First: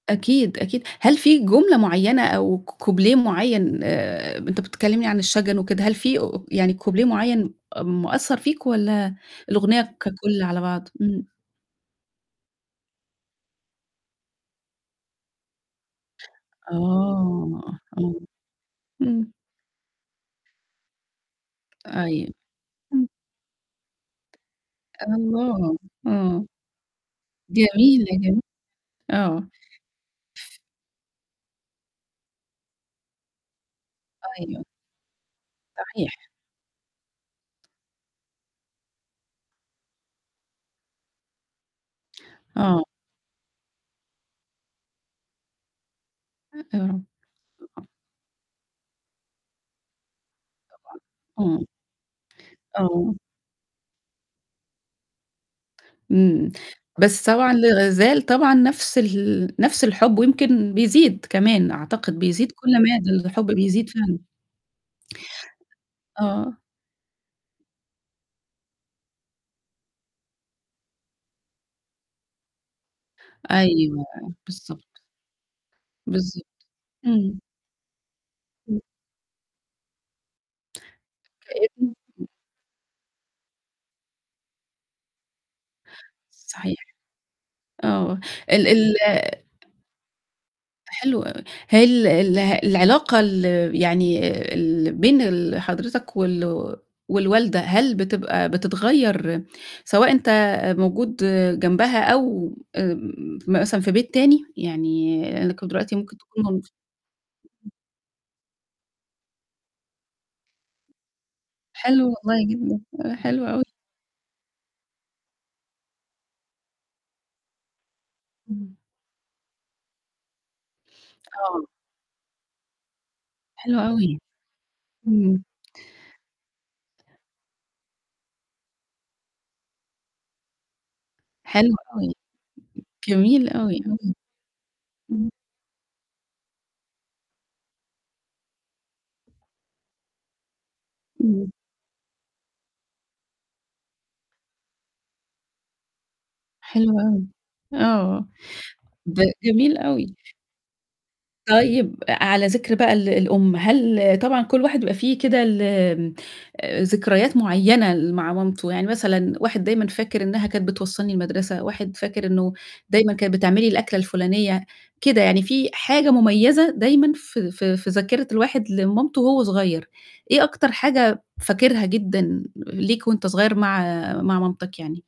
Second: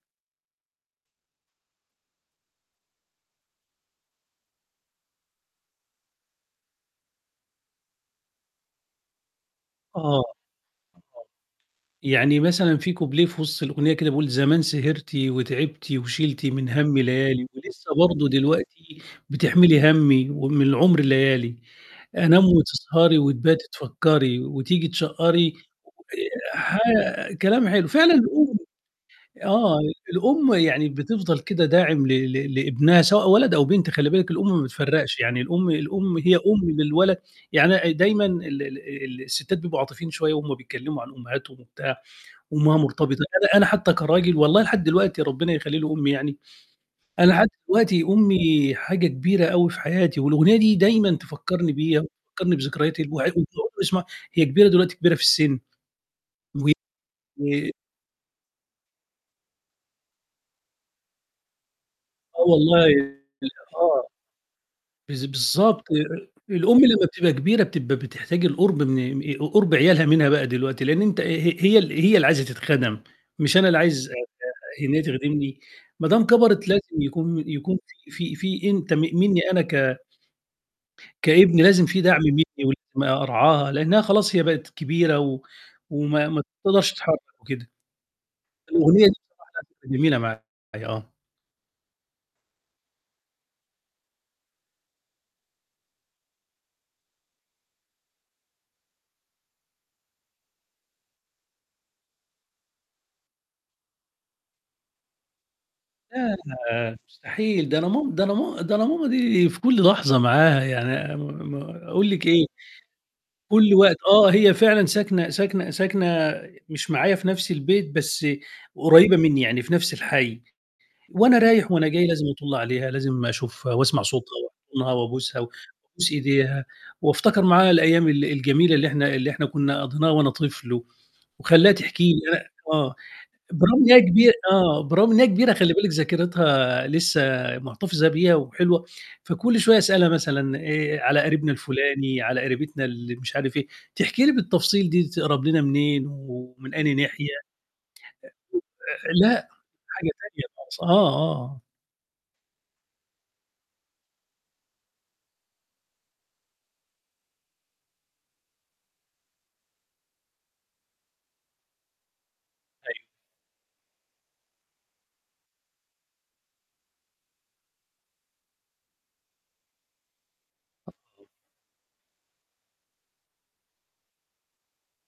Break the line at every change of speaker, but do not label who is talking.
أكيد، أكيد. هل في جملة معينة أو ك كوبليه معين آآ ب أنت كنت بتكلمني عن الشجن وكده، هل في أ يعني كوبليه معين م مأثّر فيك، والّا
آه.
الأغنية
[unintelligible]
ككل على بعض؟ امم.
يعني مثلًا في كوبليه في وسط الأغنية كده بيقول زمان سهرتِ وتعبتِ وشلتِ من همّي ليالي
آه،
ولسه
أيوه.
برضه دلوقتي
امم.
بتحملي همّي ومن العُمر ليالي،
أيوه،
أنام
امم.
وتسهري وتباتي تفكري وتيجي تشقّري
الله! آه.
آآ ح كلام حلو،
جميلة،
فعلًا
جمي
الأم
آه.
آه، الأم
ف
يعني بتفضل كده داعم ل ل لابنها سوتء ولد أو بنت، خلّي بالِك الأم ما
أيوه.
بتفرّقش، يعني الأم
صحيح.
الأم هي أم للولد يعني أ ديمًا ال ال الستّات بيبقوا عاطفيين شوية وهم بيتكلموا عن أمهاتهم وبتاع، وأمها
آه.
مرتبطة أنا أنا حتى كراجل والله لحد دلوقتي ربنا يخلّي لي أمي يعني،
آه.
أنا حتى دلوقتي أمي حاجة كبيرة أوي في حياتي والأغنية دي
طبعًا،
ديمًا
امم.
تفكرني بيها وتفكرني بذكريات
آه.
الواح [unintelligible] هي كبيرة دلوقتي كبيرة في السن.
امم. بس طبعًا
[unintelligible]
لازال طبعًا نفس ال نفس الحب، ويمكن بيزيد كمان أعتقد،
آه
بيزيد كل
والله
مادة، الحب بيزيد
آه.
فعلًا.
بالض بالضبط، أ أ
آه.
الأم لمّا بتبقى كبيرة بتبقى بتحتاج القرب من آآ ق قرب عيالها منها بقى دلوقتي، لأن أنت ه هي هي ال هي اللي عايزة تتخَدم، مش أنا اللي
أيوه،
عايز
آه،
أت إن
بالضبط.
هي تخدمني، ما دام
بالضبط.
كبرت لازم
امم.
يكون يكون في في في
امم.
أنت م مني أنا ك كابن لازم في دعم
[unintelligible]
مني [unintelligible] م أرعاها، لأنها خلاص هي بقِت كبيرة و وما ما
صحيح.
تقدرش تتحرك وكده.
آه. ال ال
الأغنية دي [unintelligible] جميلة معايا، آه.
حلو أوي. هي ال اله العلاقة ال يعني اللي بين ال حضرتك والو والوالدة، هل بتبقى بتتغير سواء أنت أ موجود جنبها أو آآ م مثلًا في بيت تاني؟ يعني لإنكم دلوقتي ممكن
لا،
تكونوا
لا مستحيل،
[unintelligible]
ده أنا مام ده أنا ما ده أنا ماما دي في كل لحظة معاها، يعني م م
حلو
أقول لِك إيه؟
والله جدًا، آه، حلو أوي.
كل وقت آه، هي فعلًا ساكنة ساكنة ساكنة مش معايا في نفس البيت، بس
إمم.
قريبة مني، يعني في نفس الحي. وأنا
آه.
رايح وأنا جاي لازم أطُل عليها، لازم أشوفها
حلو
وأسمع
أوي.
صوتها وأحضنها وأبوسها
امم.
وأبوس إيديها، وافتكر معاها الأيام ال الجميلة اللي إحنا اللي إحنا كنا قضيناها وأنا طِفل و وأخليها
حلو
تحكي لي
أوي.
[unintelligible] آه،
جميل أوي،
بالرغم إن هي
امم.
كبيرة آه، بالرغم إن هي
إمم.
كبيرة خلّي بالِك ذاكرتها لسه محتفظة بيها وحلوة، فكل شوية أسألها مثلًا آآ على
إمم.
قريبنا الفلاني، على قريبتنا اللي مش عارف إيه، تحكي لي بالتفصيل دي تقرب لنا منين ومن أي
حلو
ناحية
أوي. آه.
آآ
ب
آآ آآ لأ،
جميل
حاجة
أوي.
تانية خالص، آه، آه، آه.
طيب أ أ على ذكر بقى ال الأم، هل طبعًا كل واحد يبقى في كده ال آآ ذكريات معينة اللي مع مامته، يعني مثلًا واحد دايمًا فاكر إنها كانت بتوصلني المدرسة، واحد فاكر إنه
أيوه.
دايمًا كانت بتعمل لي الأكلة الفلانية، كده يعني في حاجة مميزة دايمًا في في في ذاكرة الواحد لمامته وهو صغير، إيه أكتر حاجة فاكرها جدًا ليك وأنت صغير مع مع مامتك يعني؟